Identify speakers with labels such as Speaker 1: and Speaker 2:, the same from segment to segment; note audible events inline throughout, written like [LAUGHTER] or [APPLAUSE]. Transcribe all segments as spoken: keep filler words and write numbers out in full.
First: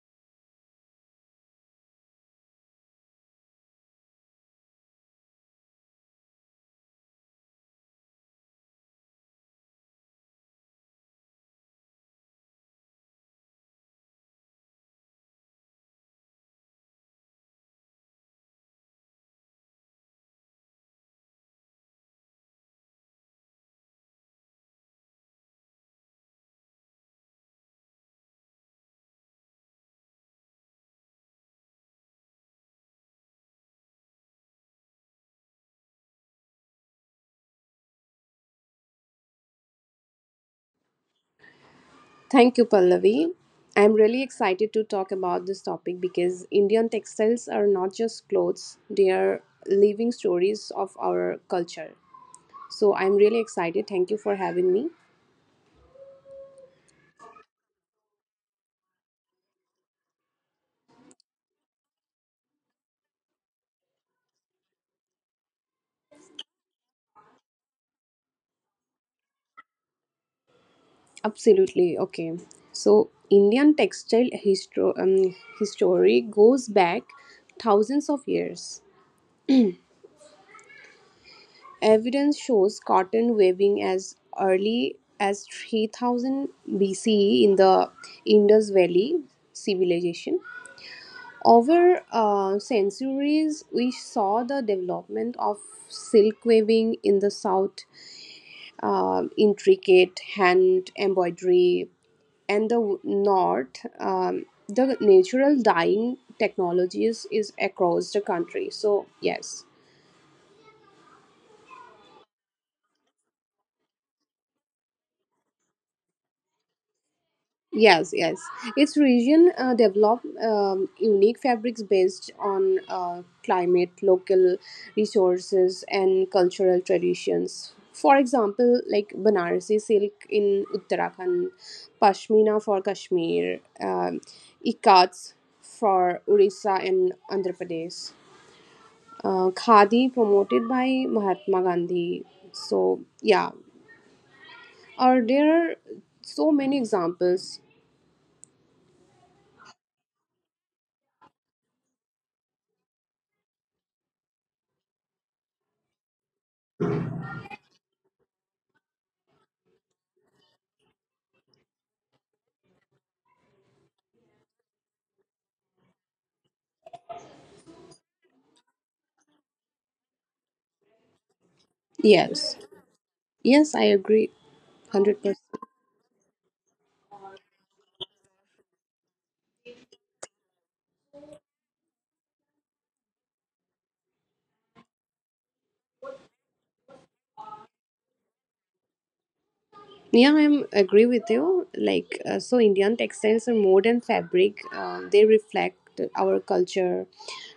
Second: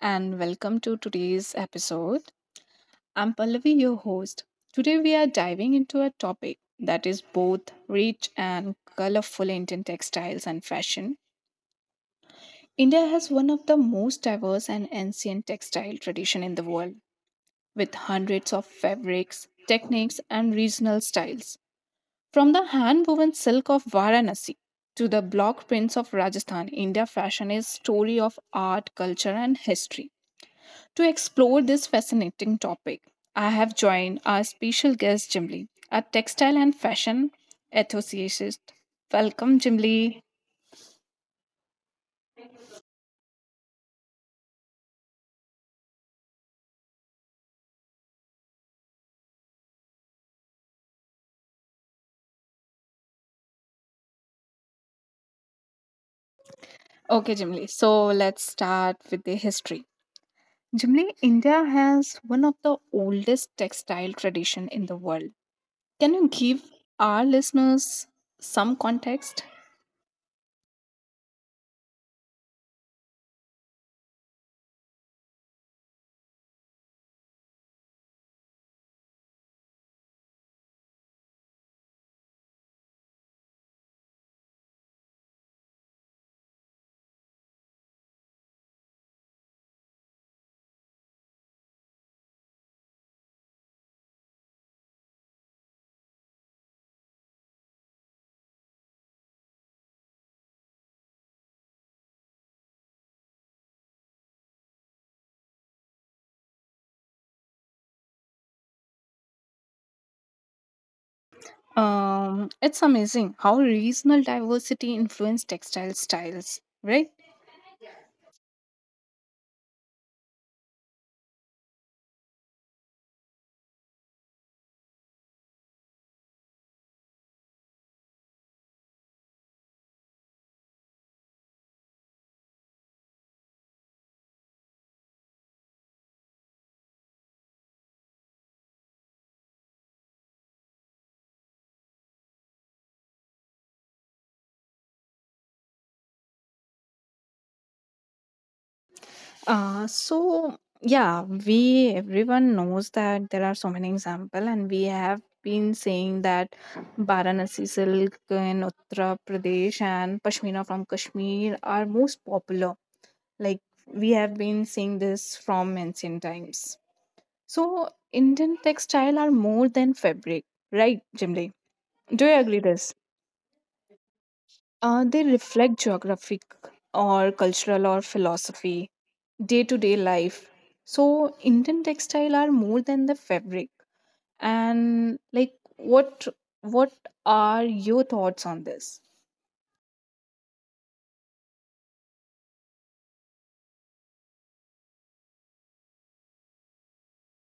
Speaker 1: and welcome to today's episode. I'm Pallavi, your host. Today, we are diving into a topic that is both rich and colorful Indian textiles and fashion. India has one of the most diverse and ancient textile tradition in the world, with hundreds of fabrics, techniques, and regional styles. From the hand-woven silk of Varanasi to the block prints of Rajasthan, India fashion is story of art, culture, and history. To explore this fascinating topic, I have joined our special guest Jimli, a textile and fashion enthusiast. Welcome, Jimli.
Speaker 2: Thank you, Pallavi. I'm really excited to talk about this topic because Indian textiles are not just clothes, they are living stories of our culture. So I'm really excited. Thank you for having me.
Speaker 1: Okay, Jimli. So let's start with the history. Jimli, India has one of the oldest textile tradition in the world. Can you give our listeners some context?
Speaker 2: Absolutely. Okay. So Indian textile histo- um, history goes back thousands of years. Evidence shows cotton weaving as early as three thousand B C E in the Indus Valley civilization. Over uh, centuries, we saw the development of silk weaving in the south, uh, intricate hand embroidery, and the w- north, um, the natural dyeing technologies is across the country. So, yes.
Speaker 1: Um, it's amazing how regional diversity influenced textile styles, right?
Speaker 2: Yes, yes. Its region uh, developed um, unique fabrics based on uh, climate, local resources, and cultural traditions. For example, like Banarasi silk in Uttarakhand, Pashmina for Kashmir, um, Ikats for Orissa and Andhra Pradesh, uh, Khadi promoted by Mahatma Gandhi. So, yeah. Or there are so many examples.
Speaker 1: Uh, so yeah, we everyone knows that there are so many example, and we have been saying that Varanasi silk in Uttar Pradesh and pashmina from Kashmir are most popular. Like we have been seeing this from ancient times. So Indian textile are more than fabric, right, Jimli? Do you
Speaker 2: Yes.
Speaker 1: agree this?
Speaker 2: Yes, I agree.
Speaker 1: Uh, they
Speaker 2: one hundred percent.
Speaker 1: reflect geographic or cultural or philosophy day to day life. So, Indian textile are more than the fabric. And like, what what are your thoughts on this?
Speaker 2: Yeah, I am agree with you. Like, uh, so Indian textiles are more than fabric. Uh, they reflect our culture,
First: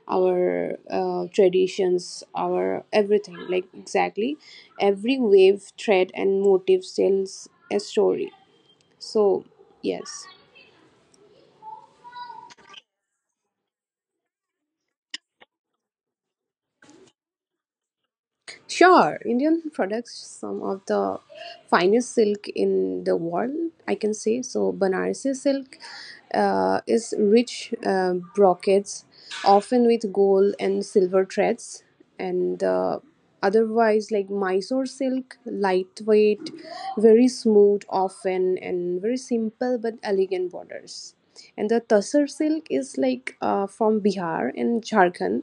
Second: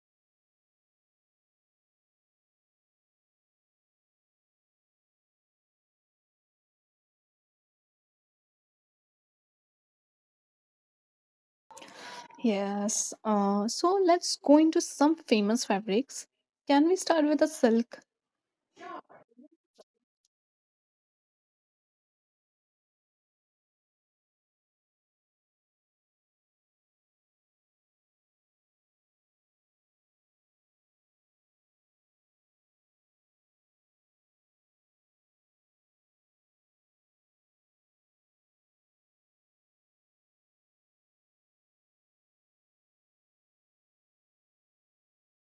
Speaker 2: our uh, traditions, our everything. Like, exactly. Every wave, thread, and motif tells a story. So, yes.
Speaker 1: Yes. Uh, so let's go into some famous fabrics. Can we start with the silk?
Speaker 2: Sure, Indian products, some of the finest silk in the world, I can say. So, Banarasi silk uh, is rich uh, brocades, often with gold and silver threads, and uh, otherwise, like Mysore silk, lightweight, very smooth, often, and very simple but elegant borders. And the Tassar silk is like uh, from Bihar and Jharkhand,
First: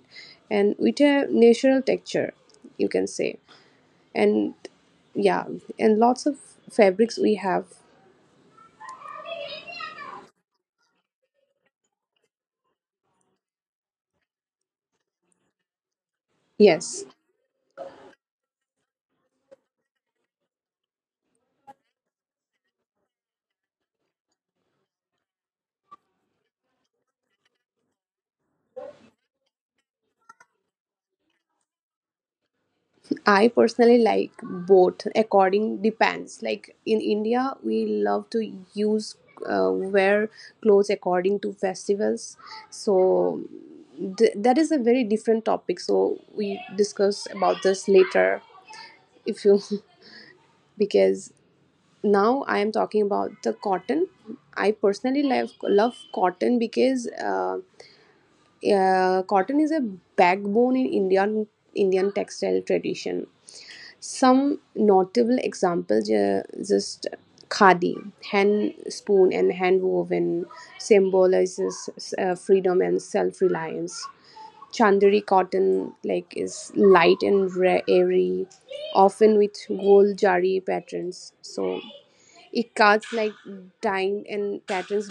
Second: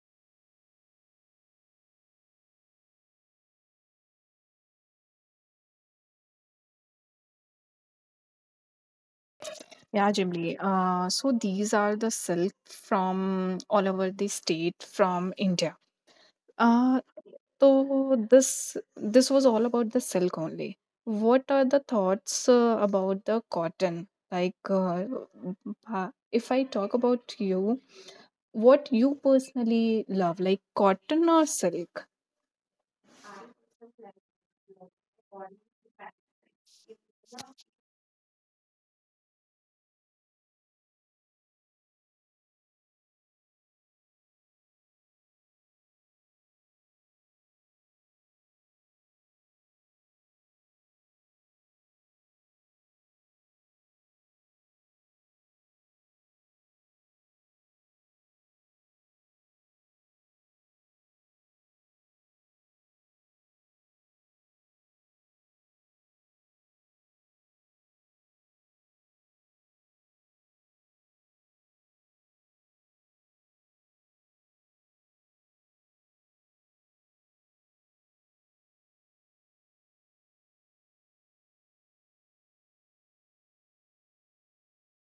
Speaker 2: and with a natural texture, you can say, and yeah, and lots of fabrics we have.
Speaker 1: Yeah, Jimli. Uh, so these are the silk from all over the state from India. Uh,
Speaker 2: Yes,
Speaker 1: so this this was all about the silk only. What are the thoughts uh, about the cotton? Like, uh, uh, if I talk about you, what you personally love, like cotton or silk?
Speaker 2: I personally like both, according, depends. Like in India, we love to use uh, wear clothes according to festivals. So th- that is a very different topic, so we discuss about this later if you [LAUGHS] because now I am talking about the cotton. I personally love love cotton because uh, Uh, cotton is a backbone in Indian Indian textile tradition. Some notable examples uh, just khadi, hand spoon and hand woven, symbolizes uh, freedom and self reliance. Chandari cotton like is light and ra- airy, often with gold jari patterns. So it cuts like dyeing and patterns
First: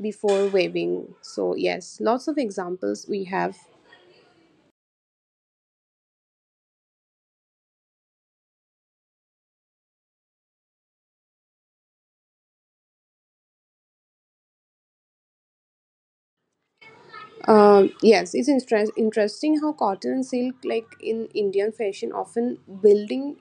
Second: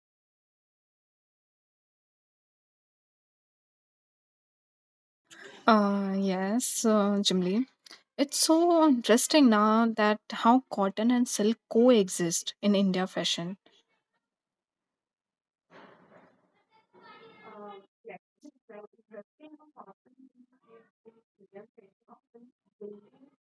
Speaker 2: before waving. So yes, lots of examples we have.
Speaker 1: Uh, yes, uh, Jimli. It's so interesting now that how cotton and silk coexist in India fashion.
Speaker 2: Um, yes, it's interest, interesting how cotton and silk, like in Indian fashion, often building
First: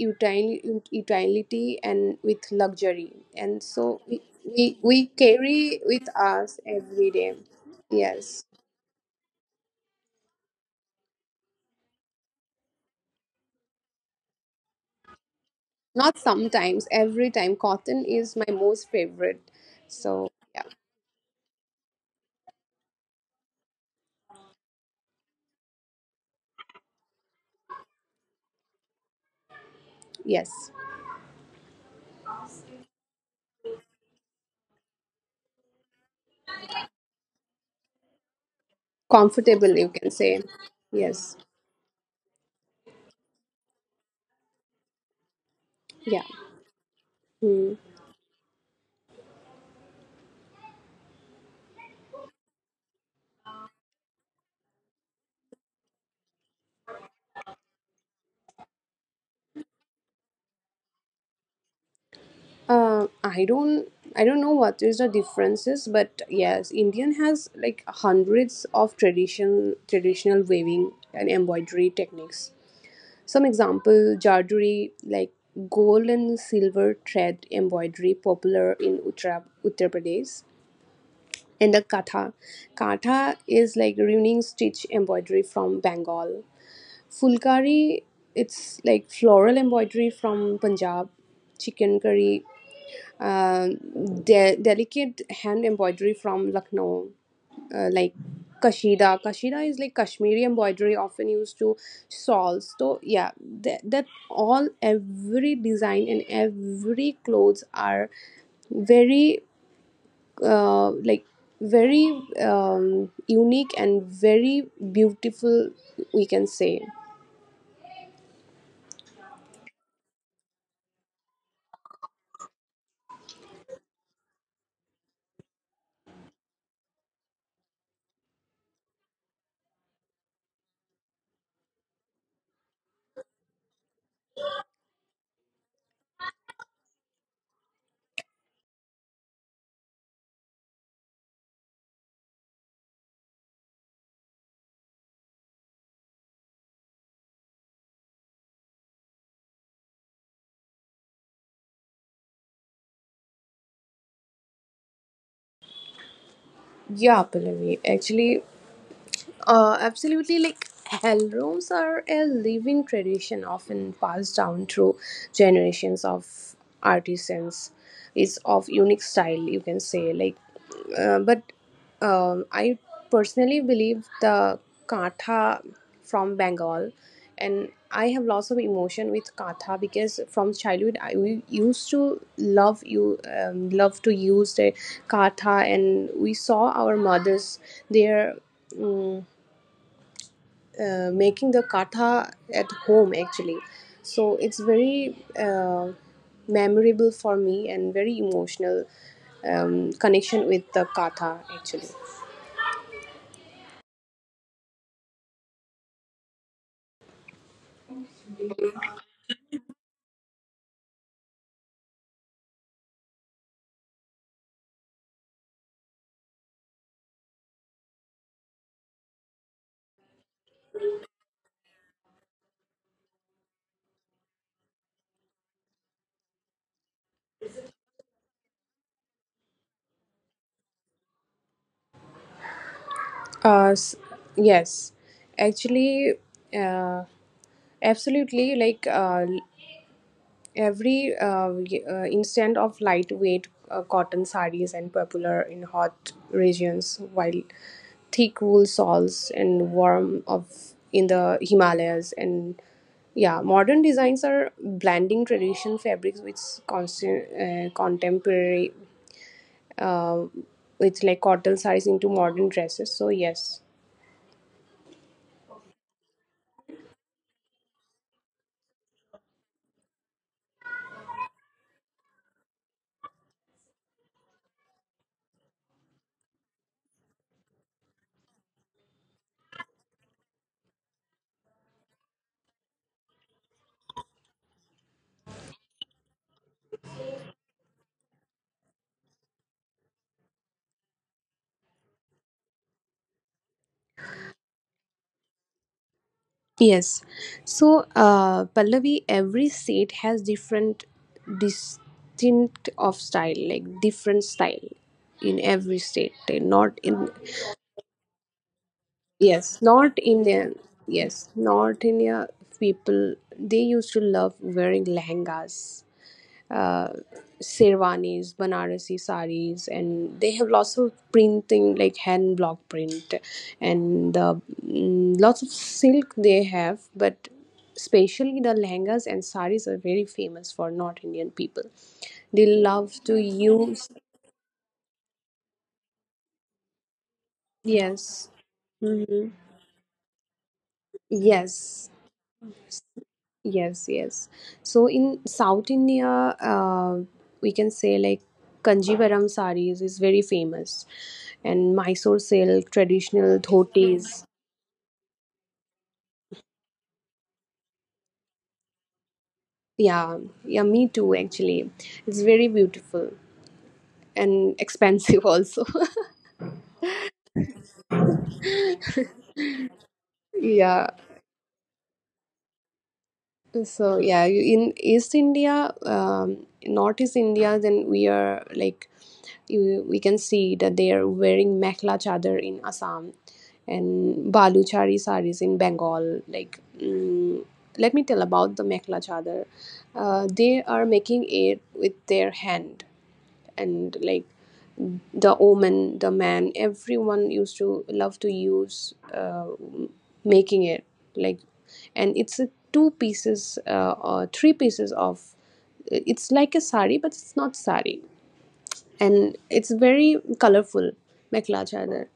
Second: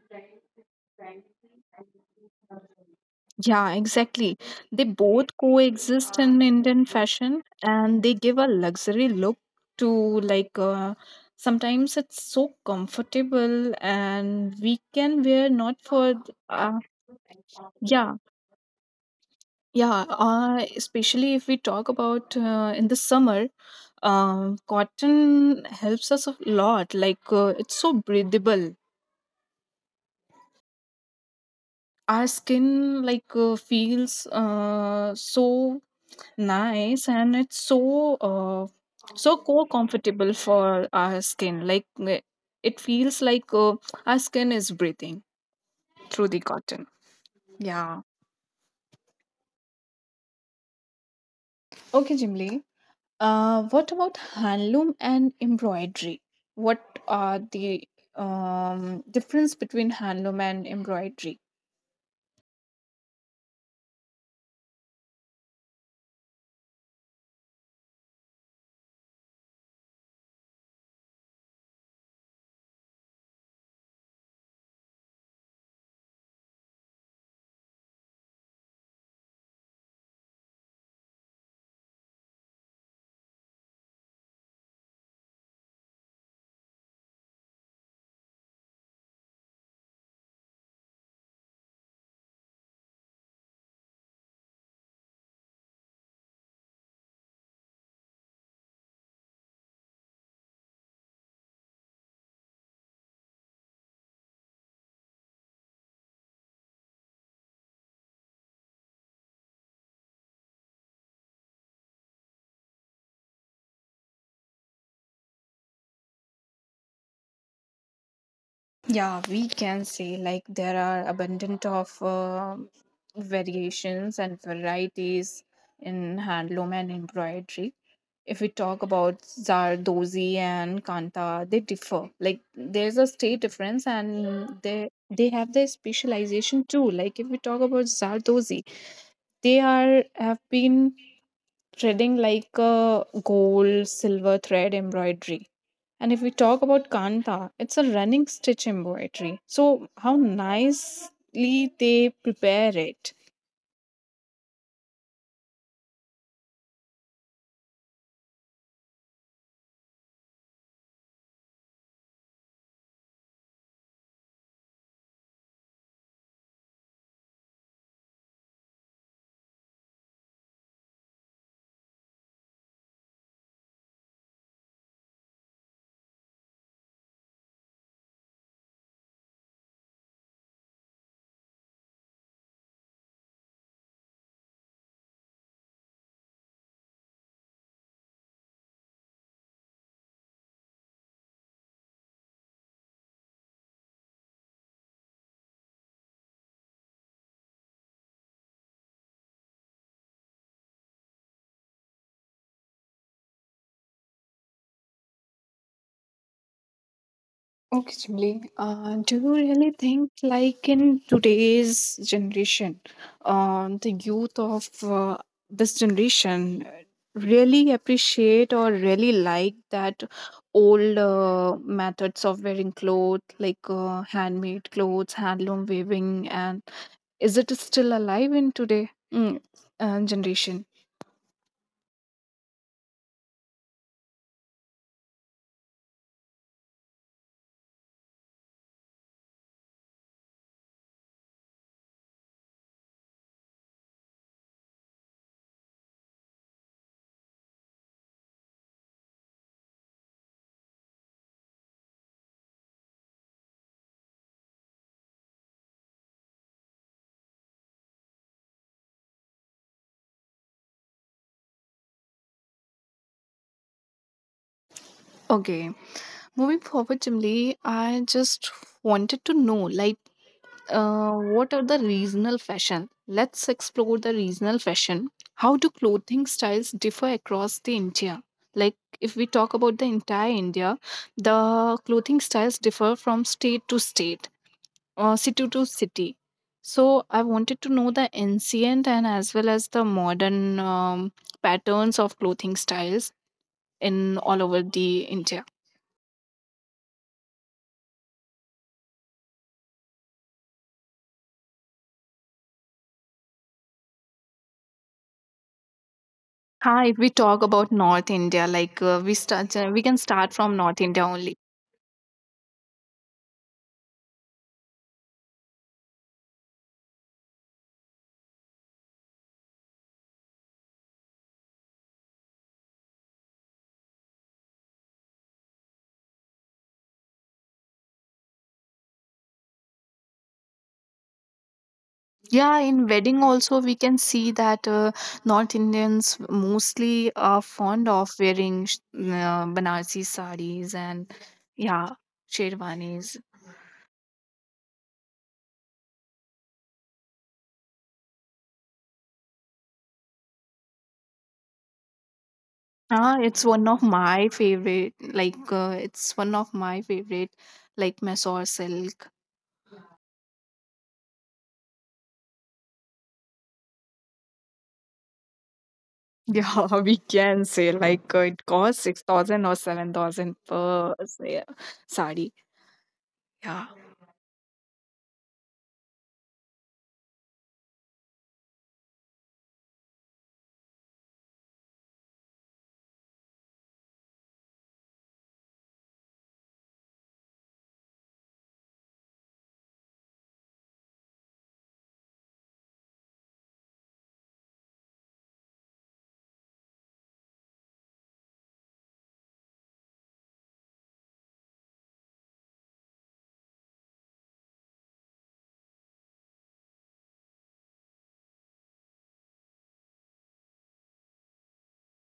Speaker 2: util- utility and with luxury, and
Speaker 1: Yeah,
Speaker 2: so we,
Speaker 1: exactly.
Speaker 2: we
Speaker 1: They
Speaker 2: we
Speaker 1: both
Speaker 2: carry with
Speaker 1: coexist in
Speaker 2: us
Speaker 1: Indian
Speaker 2: every day.
Speaker 1: fashion and they give
Speaker 2: Yes,
Speaker 1: a luxury look to like uh, sometimes it's so comfortable and we can wear not for
Speaker 2: not
Speaker 1: th- uh,
Speaker 2: sometimes, every time. Cotton
Speaker 1: yeah.
Speaker 2: is my most favorite.
Speaker 1: Yeah,
Speaker 2: So yeah,
Speaker 1: uh, especially if we talk about uh, in the summer, um, cotton helps us a lot. Like uh, it's so breathable.
Speaker 2: yes,
Speaker 1: Our skin like uh, feels uh, so nice, and it's so uh, so co
Speaker 2: comfortable you can
Speaker 1: comfortable
Speaker 2: say.
Speaker 1: for our
Speaker 2: Yes,
Speaker 1: skin. Like uh, it feels like uh, our skin is breathing
Speaker 2: yeah.
Speaker 1: through the cotton.
Speaker 2: Hmm.
Speaker 1: Yeah. Okay, Jimly. Uh, what about handloom and embroidery? What are the um, difference between handloom and embroidery?
Speaker 2: Uh, I don't I don't know what is the differences, but yes, Indian has like hundreds of traditional traditional weaving and embroidery techniques. Some example jarduri, like gold and silver thread embroidery popular in Uttar Uttar Pradesh. And the katha. Katha is like running stitch embroidery from Bengal. Fulkari, it's like floral embroidery from Punjab. Chicken curry, uh, de- delicate hand embroidery from Lucknow, uh, like Kashida. Kashida is like Kashmiri embroidery, often used to shawls. So yeah, that, that all every design and every clothes are very uh, like very um, unique and very beautiful. We can say.
Speaker 1: Yeah, we can say like there are abundant of um variations and varieties in handloom and embroidery. If we talk about Zardozi and Kanta, they differ. Like there's a state difference, and they they have their specialization too. Like if we talk about Zardozi, they are have been threading like a gold silver thread embroidery, and if we talk about kanta, it's a running stitch embroidery. So how nicely they prepare it.
Speaker 2: Yeah, Pallavi. Actually, Uh, absolutely. Like hell rooms are a living tradition, often passed down through generations of artisans. It's of unique style, you can say. Like, uh, but um, I personally believe the katha from Bengal, and I have lots of emotion with katha because from childhood I we used to love you um, love to use the katha, and we saw our mothers their. Mm, uh, Making the katha at home actually, so it's very uh, memorable for me and very emotional um, connection with the katha actually.
Speaker 1: Okay, Chimli. Uh, do you really think, like in today's generation, uh, the youth of uh, this generation really appreciate or really like that old uh, methods of wearing clothes, like uh, handmade clothes, handloom weaving, and is it still alive in today mm, uh, generation?
Speaker 2: uh, s- yes, actually, uh, absolutely. Like, uh, every uh, y- uh, instant of lightweight uh, cotton sarees and popular in hot regions, while thick wool shawls and warm of in the Himalayas. And yeah, modern designs are blending traditional fabrics with constant, uh, contemporary, with like cotton sarees into modern dresses. So yes.
Speaker 1: Okay, moving forward, Chimli, I just wanted to know, like uh, what are the regional fashion? Let's explore the regional fashion. How do clothing styles differ across the India? Like if we talk about the entire India, the clothing styles differ from state to state or city to city. So I wanted to know the ancient and as well as the modern um, patterns of clothing styles in all over the India.
Speaker 2: Yes. So, uh, Pallavi, every state has different distinct of style, like different style in every state. eh, Not
Speaker 1: Hi, if
Speaker 2: in,
Speaker 1: we talk about North India, like uh, we start,
Speaker 2: yes,
Speaker 1: we
Speaker 2: not
Speaker 1: can start
Speaker 2: Indian.
Speaker 1: from North India
Speaker 2: Yes,
Speaker 1: only.
Speaker 2: not India people. They used to love wearing lehengas, uh, sherwanis, Banarasi saris, and they have lots of printing like hand block print and the mm, lots of silk they have, but especially the lehengas and saris are very famous for North Indian people. They
Speaker 1: Yeah, in
Speaker 2: love to
Speaker 1: wedding also we
Speaker 2: use.
Speaker 1: can see that uh, North Indians mostly are fond of
Speaker 2: Yes.
Speaker 1: wearing sh-
Speaker 2: Mhm.
Speaker 1: uh, Banarsi sarees and
Speaker 2: Yes,
Speaker 1: yeah, sherwanis.
Speaker 2: Yes, yes. So in South India, uh, we can say like Kanjivaram sarees is very famous, and Mysore silk,
Speaker 1: Ah,
Speaker 2: traditional
Speaker 1: it's one of
Speaker 2: dhotis.
Speaker 1: my favorite. Like uh, it's one of my favorite, like Mysore silk.
Speaker 2: Yeah, yeah, me too. Actually, it's very beautiful and expensive also.
Speaker 1: Yeah, [LAUGHS] we can say like uh, it costs six thousand or seven thousand
Speaker 2: [LAUGHS] Yeah.
Speaker 1: per yeah, sari. Yeah.
Speaker 2: So yeah, you- in East India, um, North East India, then we are like you, we can see that they are wearing mekhla chador in Assam and baluchari saris in Bengal. Like, mm, let me tell about the mekhla chador. Uh, they are making it with their hand, and like the omen the man everyone used to love to use uh, making it, like, and it's a two pieces uh, or three pieces of, it's like a sari but it's not sari, and it's very colorful, mekhla chador.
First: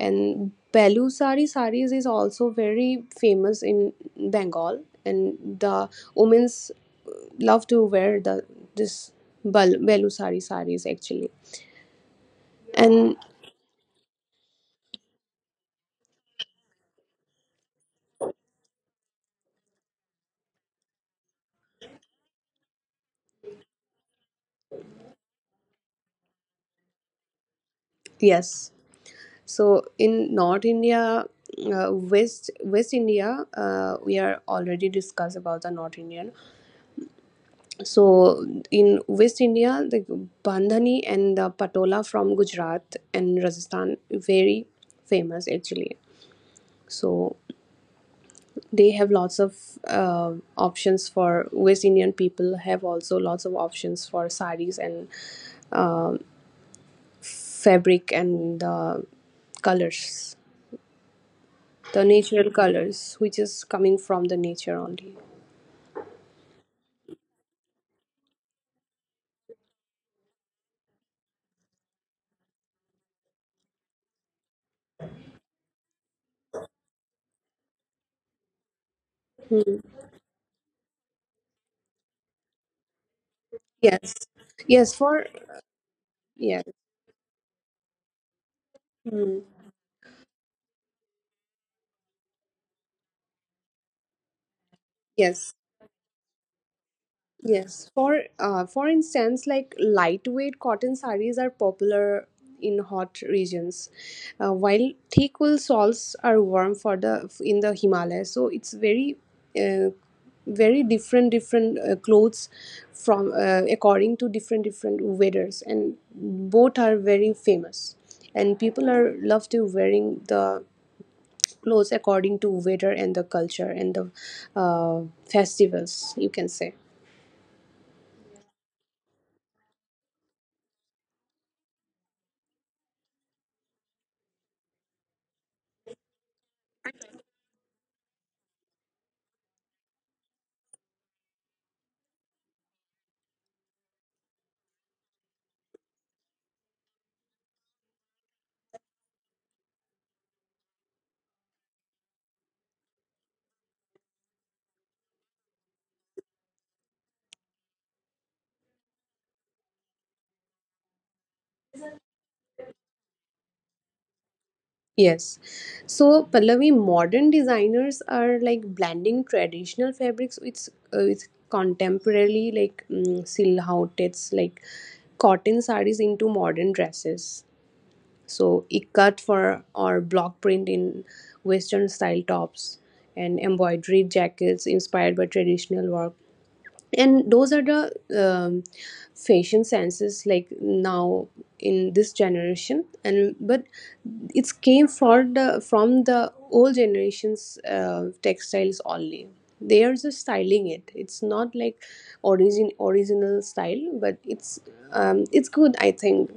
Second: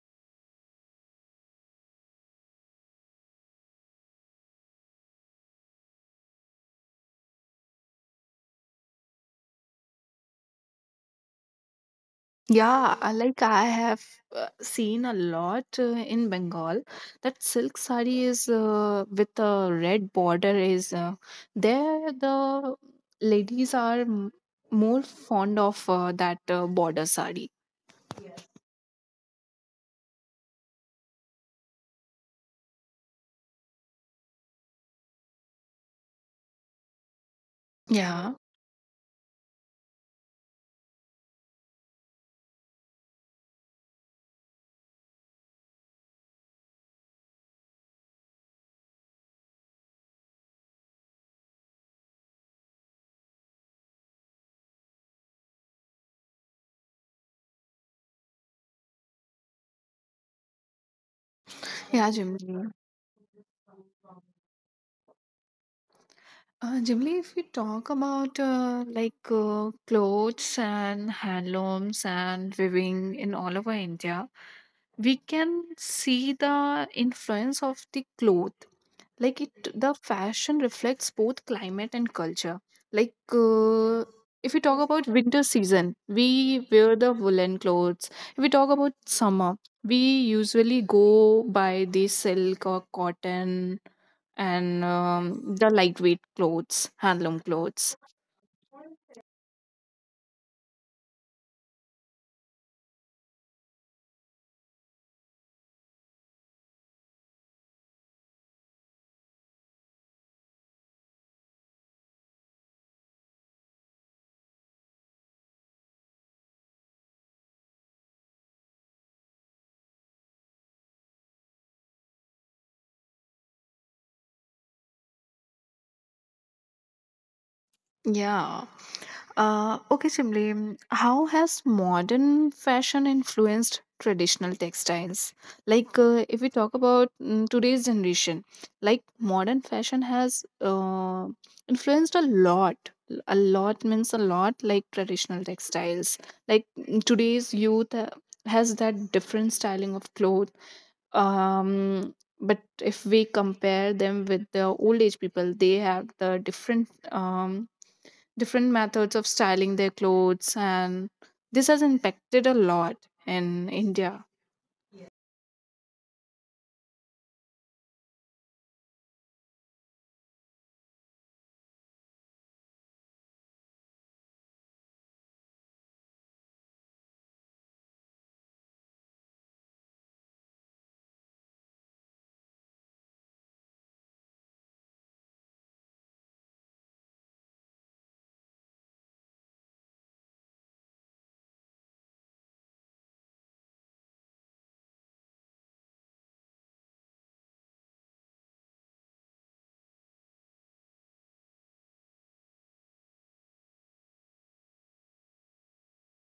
Speaker 2: And belusari saris is also very famous in Bengal, and the women's uh, love to wear the this bal- belusari saris actually.
Speaker 1: Yeah, uh,
Speaker 2: And
Speaker 1: like I have uh, seen a lot uh, in Bengal that silk sari is uh, with a red border is uh, there the ladies are m- more fond of uh, that uh, border sari.
Speaker 2: yes, so in North India, uh, west west India, uh, we are already discussed about the North Indian. So
Speaker 1: Yeah,
Speaker 2: in West India, the bandhani and the patola from Gujarat and Rajasthan, very famous actually. So they have lots of uh, options for West Indian people, have also lots of options for saris and fabric and the colors, the
Speaker 1: yeah,
Speaker 2: natural
Speaker 1: Jimli.
Speaker 2: colors, which is coming from the nature only.
Speaker 1: Uh, Jimli, if we talk about uh, like uh, clothes and handlooms and weaving in all over India, we can see the influence of the cloth. Like it
Speaker 2: Hmm.
Speaker 1: the fashion reflects both climate and culture. Like uh,
Speaker 2: Yes,
Speaker 1: if we talk
Speaker 2: yes,
Speaker 1: about
Speaker 2: for
Speaker 1: winter season, we
Speaker 2: yes.
Speaker 1: wear the woolen clothes. If we talk about
Speaker 2: Hmm.
Speaker 1: summer, we usually go by the silk or cotton and
Speaker 2: Yes.
Speaker 1: um, the lightweight clothes, handloom
Speaker 2: Yes,
Speaker 1: clothes.
Speaker 2: for uh, for instance, like lightweight cotton sarees are popular in hot regions, uh, while thick wool shawls are warm for the in the Himalayas. So it's very, uh, very different different uh, clothes from uh, according to different different weathers, and both are very famous, and people are love to wearing the clothes according to weather and the culture and the uh, festivals. You can say.
Speaker 1: Yeah. Uh, okay, Simli, mm, how has modern fashion influenced traditional textiles? Like, uh, if we talk about mm, today's generation, like modern fashion has uh, influenced a lot. A lot means a lot, like traditional textiles. Like mm, today's youth uh, has that different styling of clothes. Um, but if we compare them with the old age people, they have the different um, different methods of styling their clothes, and this has impacted a lot in India.
Speaker 2: Yes. So Pallavi, modern designers are like blending traditional fabrics with uh, with contemporary like um, silhouettes, like cotton sarees into modern dresses. So ikat for or block print in Western style tops and embroidery jackets inspired by traditional work. And those are the um, fashion senses like now in this generation and, but it's came for the from the old generations uh, textiles only. They are just styling it, it's not like origin original style, but it's um, it's good, I think.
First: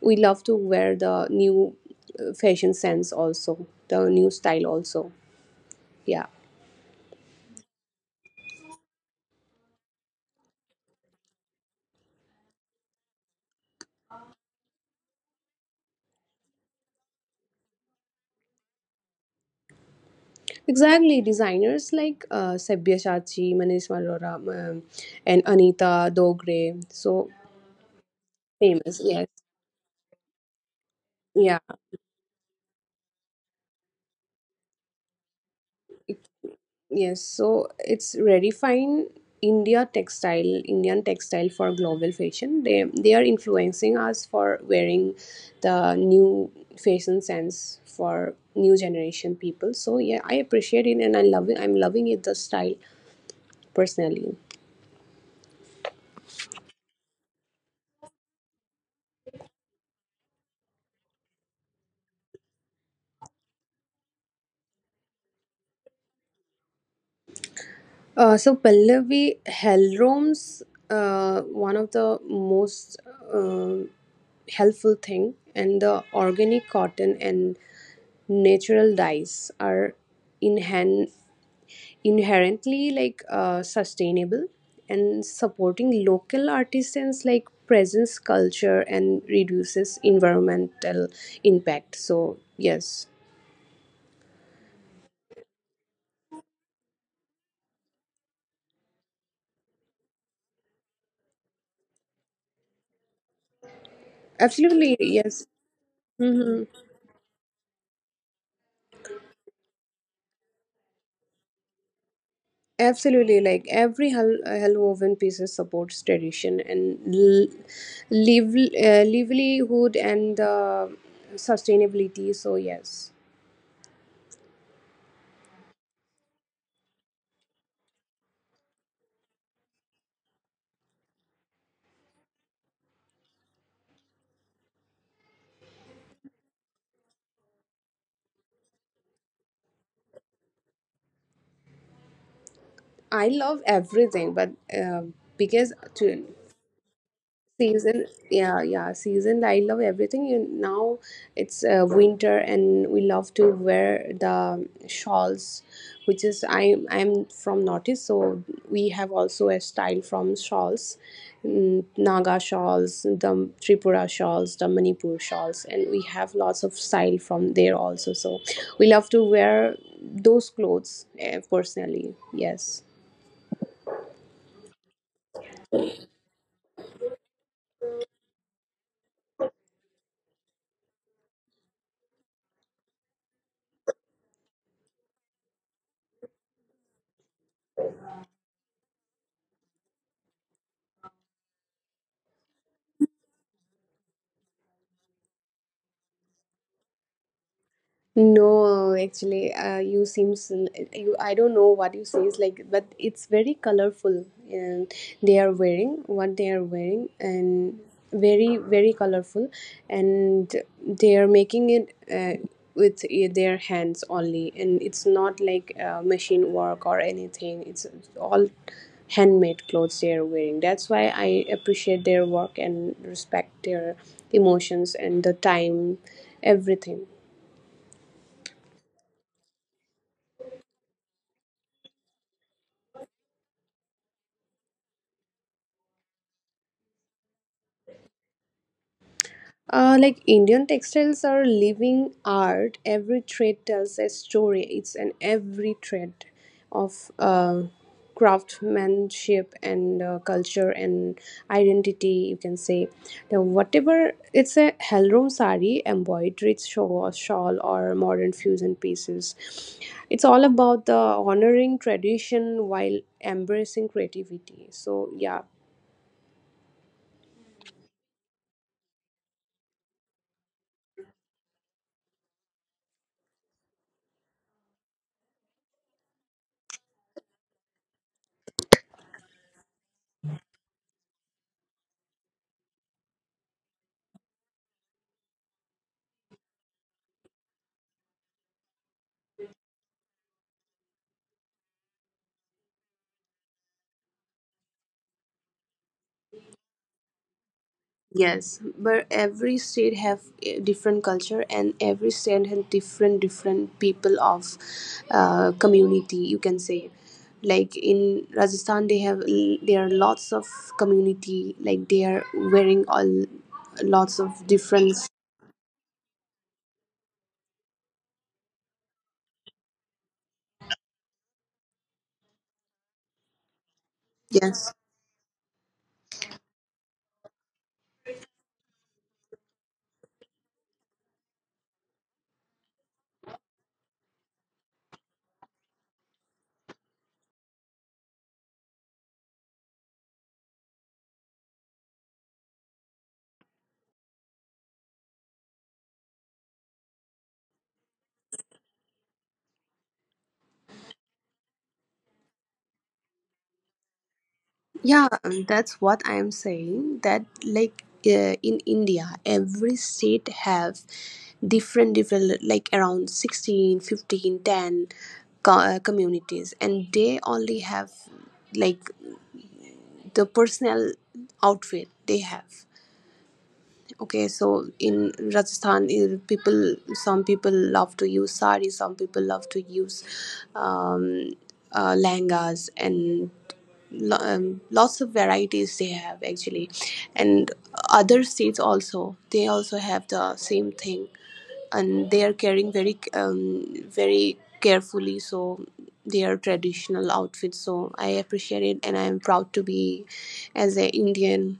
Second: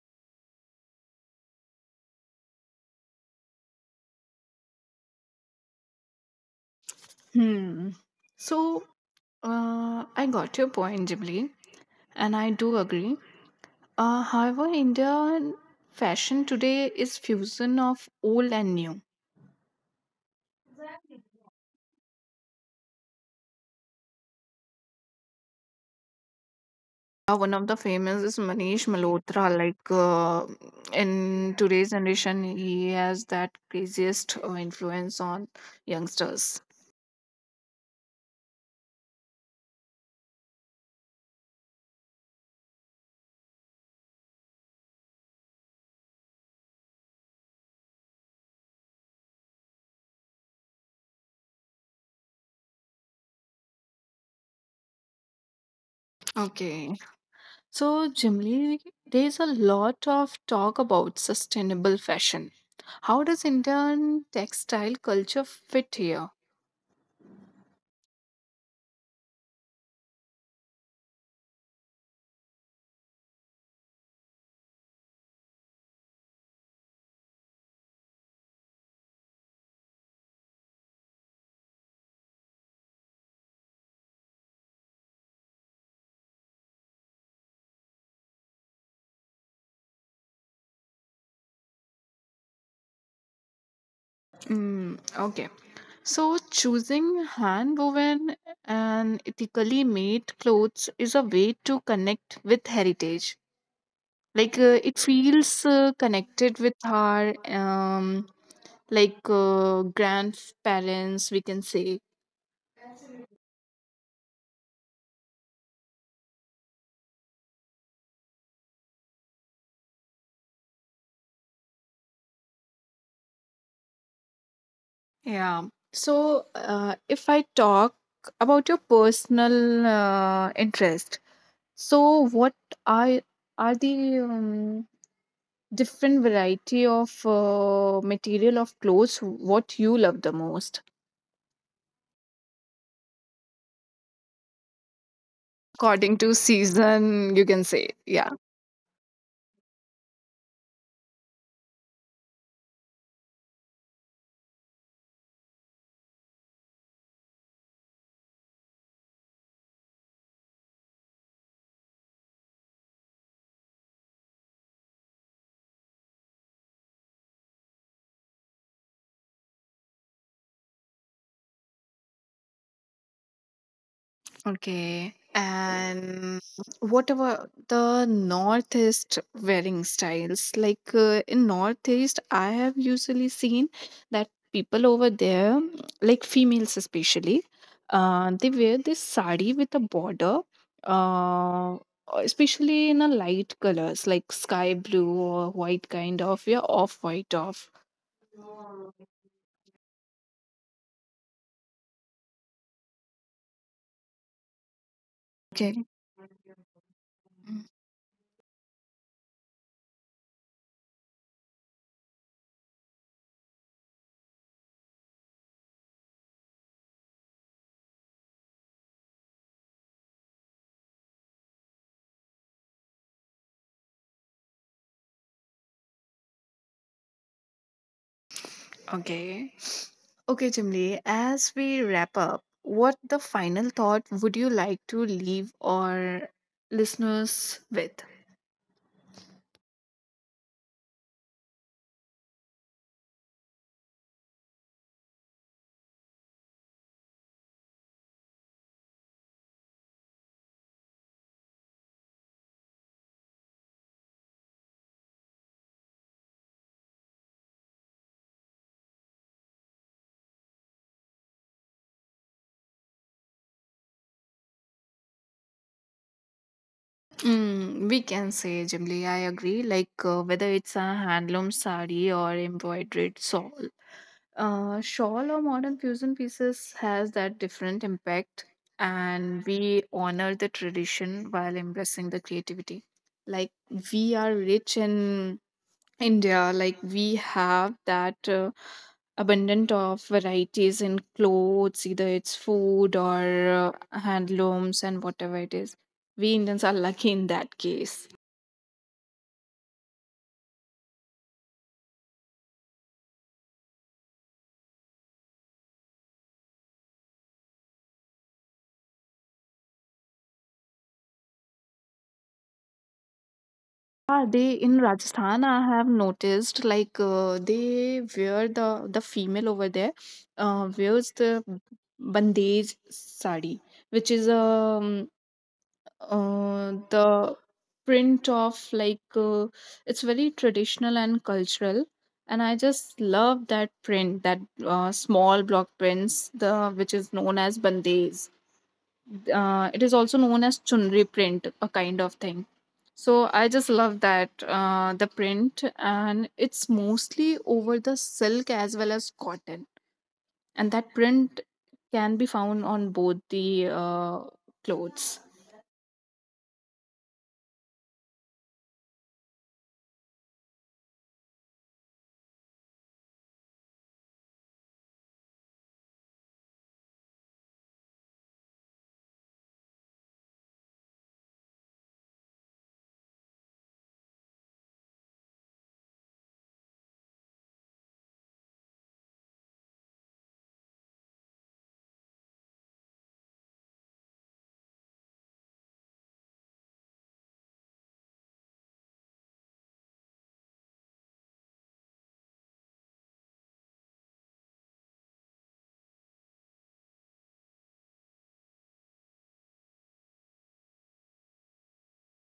Speaker 2: We love to wear the new uh, fashion sense also, the new style also, yeah.
Speaker 1: Hmm. So uh, I got your point, Jibli, and I do agree. Uh, however, Indian fashion today is fusion of old and new.
Speaker 2: Exactly, designers like uh, Sabyasachi, Manish Malhotra, um, and Anita Dogre, so
Speaker 1: Uh, one of the famous is Manish
Speaker 2: famous. Yes,
Speaker 1: Malhotra. Like uh, in
Speaker 2: yeah,
Speaker 1: today's generation, he has that craziest uh, influence on
Speaker 2: it-
Speaker 1: youngsters.
Speaker 2: yes. So it's redefining India textile, Indian textile for global fashion. They they are influencing us for wearing the new fashion sense for new generation people. So yeah, I appreciate it and I love it. I'm loving it, the style, personally.
Speaker 1: Okay. So, generally, there's a lot of talk about sustainable fashion. How does Indian textile culture fit here?
Speaker 2: Uh, so Pallavi, Helrom's uh, one of the most um helpful thing, and the organic cotton and natural dyes are inhan- inherently like uh, sustainable, and supporting local artisans like presents culture and reduces environmental impact. So yes,
Speaker 1: Mm, okay. So, choosing hand woven and ethically made clothes is a way to connect with heritage. Like, uh,
Speaker 2: absolutely
Speaker 1: it
Speaker 2: yes.
Speaker 1: feels uh, connected
Speaker 2: Mm-hmm.
Speaker 1: with our, um, like, uh, grandparents, we can say.
Speaker 2: Absolutely, like every hel- woven pieces supports tradition and l- liv- uh, livelihood and uh, sustainability. So yes,
Speaker 1: Yeah. So, uh, if I talk about your personal uh, interest, so what are are the um, different variety of uh, material of clothes what you love the most?
Speaker 2: I love everything, but uh, because
Speaker 1: According to
Speaker 2: to
Speaker 1: season, you can say,
Speaker 2: season,
Speaker 1: yeah.
Speaker 2: yeah, yeah, season, I love everything. You now it's uh, winter and we love to wear the shawls, which is i i'm from Northeast. So we have also a style from shawls, mm, Naga shawls, the Tripura shawls, the Manipur shawls, and we have lots of style from there also. So we love to wear those clothes, eh, personally, yes.
Speaker 1: Okay. And what about the Northeast wearing styles? Like uh, in Northeast, I have usually seen that people over there, like females especially, uh, they wear this sari with a border, uh, especially in a light colors like sky blue or white kind of, yeah, off white off.
Speaker 2: No, actually, uh, you seems you. I don't know what you say is like, but it's very colorful, and they are
Speaker 1: Okay.
Speaker 2: wearing what they are wearing, and very very colorful, and they are making it uh, with i- their hands only, and it's not like uh, machine work or anything. It's all handmade clothes they are wearing. That's why I appreciate their work and respect their emotions and the time, everything.
Speaker 1: Okay. Okay, Jimli, as we wrap up, what the final thought would you like to leave our listeners with?
Speaker 2: Uh, like Indian textiles are living art. Every thread tells a story. It's an every thread of uh, craftsmanship and uh, culture and identity. You can say now, whatever it's a Helrom sari, embroidered shawl, shawl or modern fusion pieces. It's all about the honoring tradition while embracing creativity. So yeah,
Speaker 1: Mm, we can say, Jimli, I agree. Like uh, whether it's a handloom sari or embroidered shawl, uh, shawl or modern fusion pieces has that different impact, and we honor the tradition while embracing the creativity. Like we are rich in India, like we have that uh, abundant of varieties in clothes, either it's food or uh, handlooms and whatever it is. We Indians are lucky in that case.
Speaker 2: yes, but every state have a different culture and every state have different different people of uh, community. You can say, like in Rajasthan, they have there are lots of community. Like they are wearing all
Speaker 1: Ah, they in
Speaker 2: lots of
Speaker 1: Rajasthan, I
Speaker 2: different.
Speaker 1: have noticed like uh, they wear the the female over there uh, wears the bandage sari, which is um,
Speaker 2: Yes,
Speaker 1: uh, the print of like uh, it's very traditional and cultural, and I just love that print. That uh, small block prints the which is known as bandes, uh, it is also known as chunri print, a kind of thing. So I just love that uh, the print, and it's mostly over the silk as well as cotton, and that print can be found on both the uh, clothes.
Speaker 2: yeah, um, that's what I'm saying. That like uh, in India, every state have different different like around sixteen, fifteen, ten co- uh, communities, and they only have like the personal outfit they have. Okay, so in Rajasthan, eh, people some people love to use sari, some people love to use um, uh, lehengas, and lo- um, lots of varieties they have actually, and other states also they also have the same thing, and they are carrying very um, very carefully. So their traditional outfits. So I appreciate it, and I am proud to be as an Indian.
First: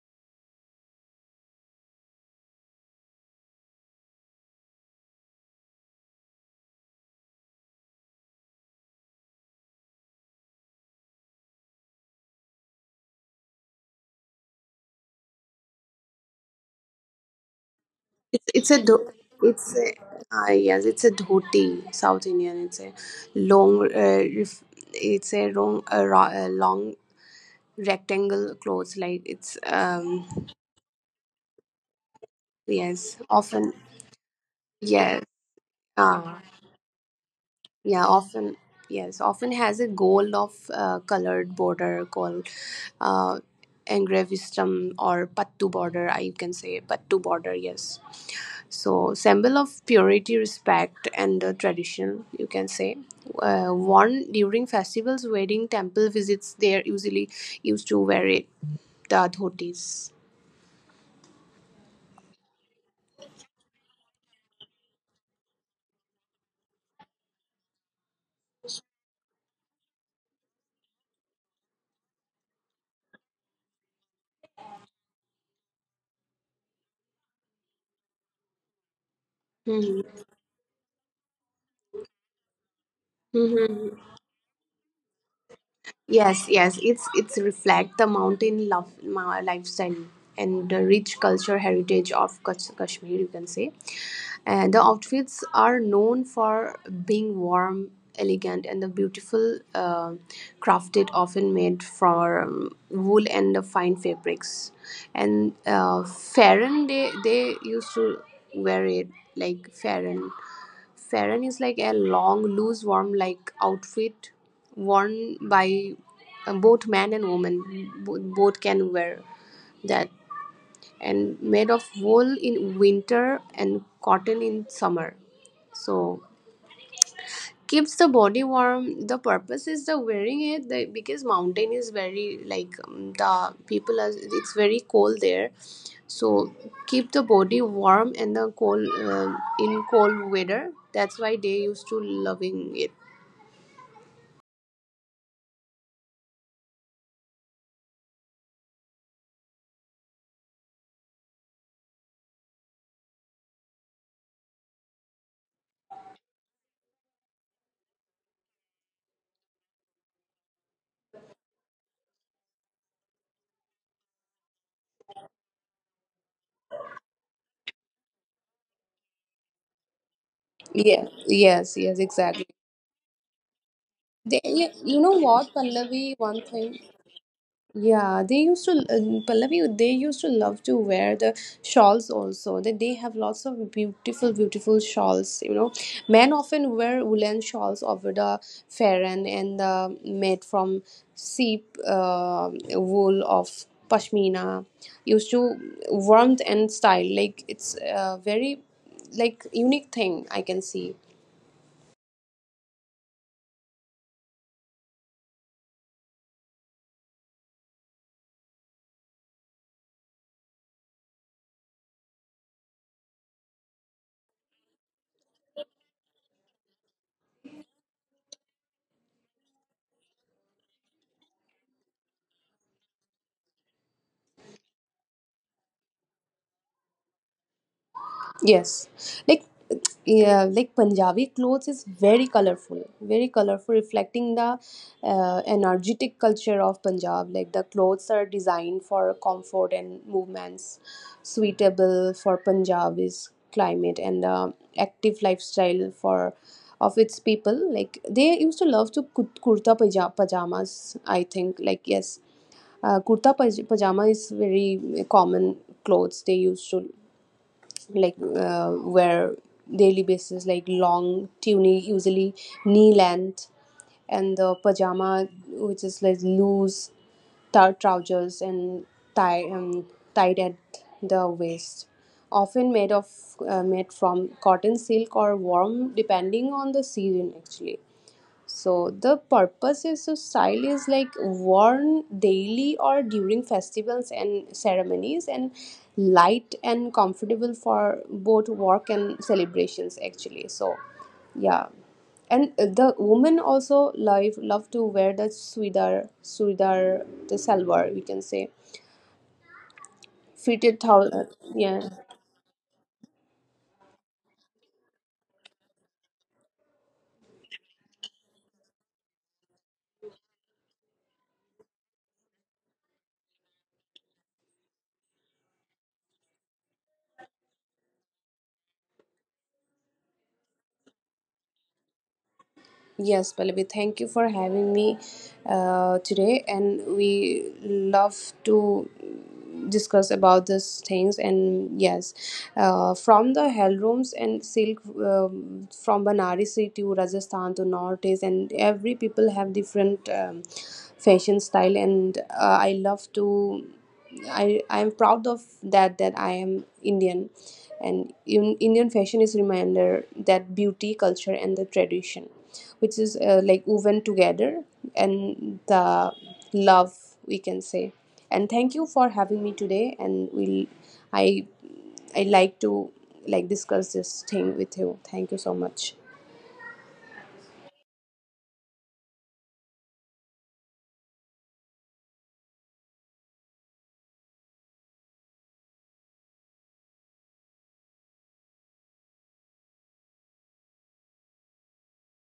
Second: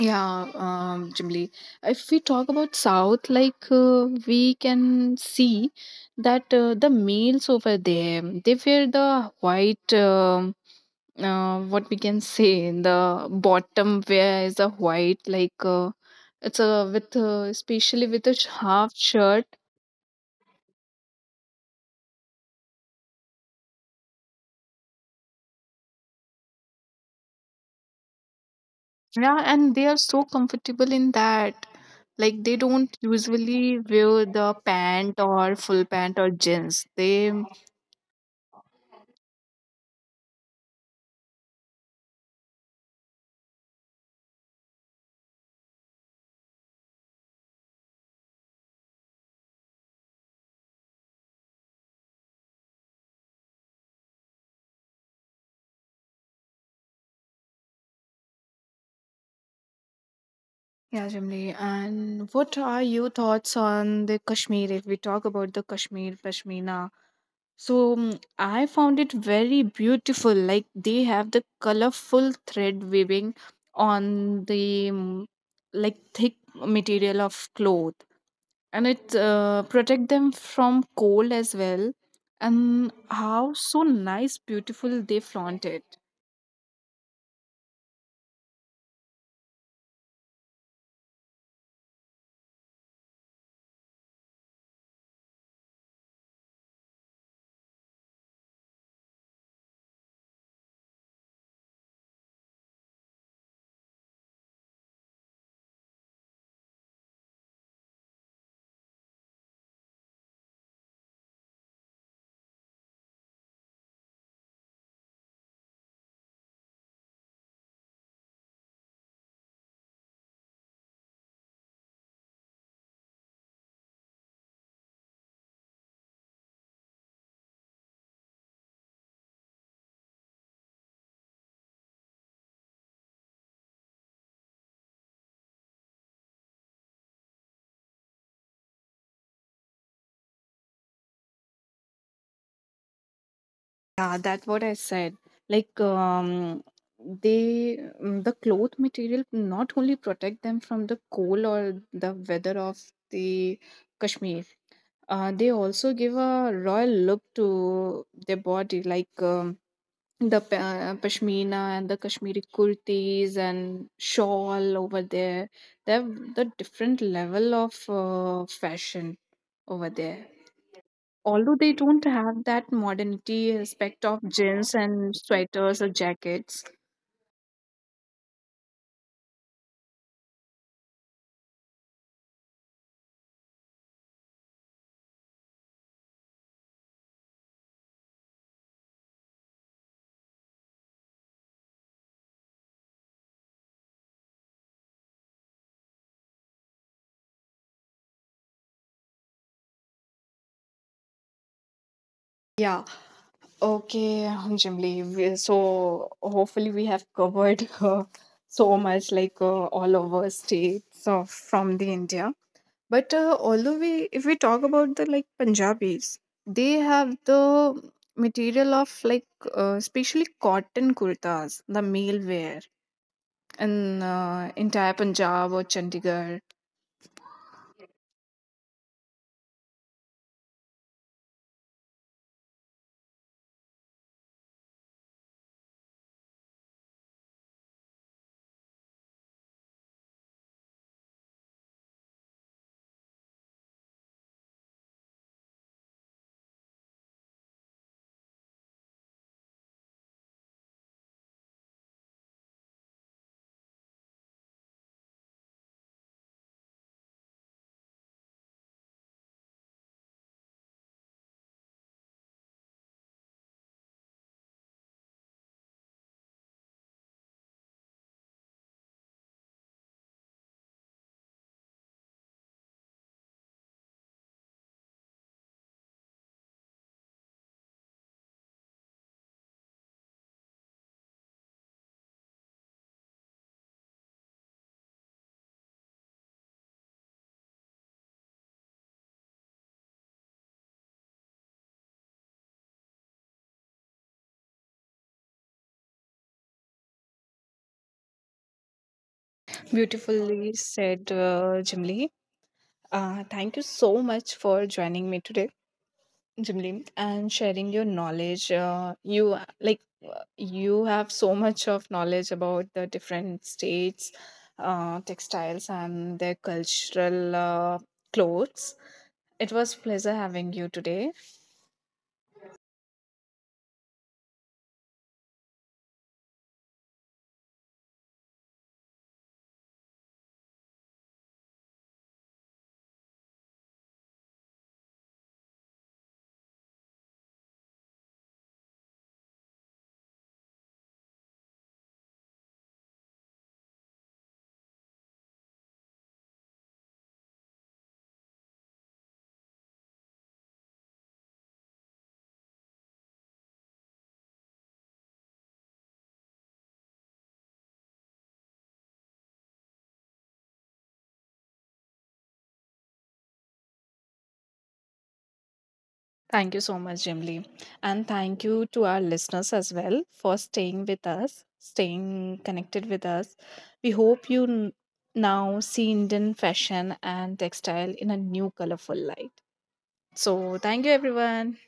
Speaker 1: Yeah, um, Jimli. If we talk about South, like uh, we can see that uh, the males over there, they wear the white, um uh, what we can say, the bottom wear is a white, like uh, it's a with, uh, especially with a
Speaker 2: It's it's a
Speaker 1: half
Speaker 2: dho-
Speaker 1: shirt.
Speaker 2: it's a ah Yes, it's a dhoti, South Indian. It's a long, uh, ref- it's a long, a, ra- a long rectangle clothes. Like
Speaker 1: Yeah,
Speaker 2: it's
Speaker 1: and they are so
Speaker 2: um
Speaker 1: comfortable in that. Like they don't
Speaker 2: yes, often
Speaker 1: usually wear the
Speaker 2: yes,
Speaker 1: pant or full pant
Speaker 2: ah
Speaker 1: or jeans. They
Speaker 2: yeah, often yes, often has a gold of uh, colored border called uh engravistum or pattu border. I can say pattu border. Yes. So symbol of purity respect and uh, tradition you can say, uh, worn during festivals wedding temple visits they are usually used to wear it, the dhotis.
Speaker 1: yeah, Jimli. And what are your thoughts on the Kashmir? If we talk about the Kashmir Pashmina, so mm, I found it very beautiful. Like they have the colorful thread weaving on the mm, like thick material of cloth, and it uh, protect them from cold as well. And how
Speaker 2: Hmm.
Speaker 1: so nice, beautiful they flaunt it.
Speaker 2: Yes, yes, it's it's reflect the mountain love ma- lifestyle and the rich culture heritage of Kash- Kashmir, you can say. And the outfits are known for being warm, elegant, and the beautiful uh, crafted, often made from wool and the fine fabrics. And uh, Farron, they they used to wear it like Farron. Farron is like a long, loose, warm like outfit worn by uh, both man and woman. Bo- Both can wear that. And made of wool in winter and cotton in summer. So keeps the body warm, the purpose is the wearing it the, because mountain is very like um, the people are it's very cold there, so keep the body warm and the cold um in cold weather that's why they used to loving it.
Speaker 1: Yeah, that's what I said. Like, um, they mm, the cloth material not only protect them from the cold or the weather of the Kashmir, uh, they also give a royal look to their body, like um, the pa- uh, pashmina and the Kashmiri kurtis and shawl over there. They have the different level of uh, fashion over there,
Speaker 2: Yeah, yes,
Speaker 1: although they
Speaker 2: yes,
Speaker 1: don't
Speaker 2: exactly.
Speaker 1: have that modernity aspect
Speaker 2: They,
Speaker 1: of
Speaker 2: you
Speaker 1: jeans
Speaker 2: you know
Speaker 1: and
Speaker 2: what
Speaker 1: sweaters
Speaker 2: Pallavi
Speaker 1: or
Speaker 2: one thing.
Speaker 1: jackets.
Speaker 2: Yeah, they used to, uh, Pallavi, they used to love to wear the shawls also. They, they have lots of beautiful, beautiful shawls, you know. Men often wear woolen shawls over the farron and the made from sheep uh, wool of pashmina. Used to warmth and style, like it's a very like unique thing I can see.
Speaker 1: Yeah, okay, um, Jimli. we- So hopefully we have covered [LAUGHS] uh, so much like uh, all over states of from the India. But uh, although we, if we talk about the like Punjabis, they have the material of like uh, especially cotton kurtas, the male wear in uh, entire Punjab or Chandigarh.
Speaker 2: Yes, like yeah, like Punjabi clothes is very colorful, very colorful, reflecting the uh, energetic culture of Punjab. Like the clothes are designed for comfort and movements, suitable for Punjabi's climate and uh, active lifestyle for of its people. Like they used to love to kur- kurta paja- pajamas. I think like yes, uh, kurta paj- pajama is very common clothes they used to like uh, wear daily basis like long tunic usually knee length and the pajama which is like loose tar- trousers and tie um, tied at the waist, often made of uh, made from cotton silk or warm depending on the season actually. So the purpose is so style is like worn daily or during festivals and ceremonies and light and comfortable for both work and celebrations actually. So yeah. And uh, the women also love love to wear the sudar sudar the salwar we can say fitted thou
Speaker 1: Beautifully
Speaker 2: uh,
Speaker 1: said,
Speaker 2: yeah.
Speaker 1: uh, Jimli. Uh, thank you so much for joining me today, Jimli, and sharing your knowledge. Uh, you uh, like uh, you have so much of knowledge about the different states, uh, textiles, and their cultural uh, clothes. It was pleasure having you today.
Speaker 2: Yes, Pallavi, thank you for having me uh, today. And we love to discuss about these things. And yes, uh, from the hell rooms and silk um, from Banarasi to Rajasthan to Northeast, and every people have different um, fashion style. And uh, I love to. I I am proud of that that I am Indian, and in, Indian fashion is reminder that beauty, culture, and the tradition, which is uh, like woven together, and the love we can say. And thank you for having me today. And we'll I I like to like discuss this thing with you. Thank you so much.
Speaker 1: Thank you so much, Jimly. And thank you to our listeners as well for staying with us, staying connected with us. We hope you n- now see Indian fashion and textile in a new colorful light. So, thank you, everyone.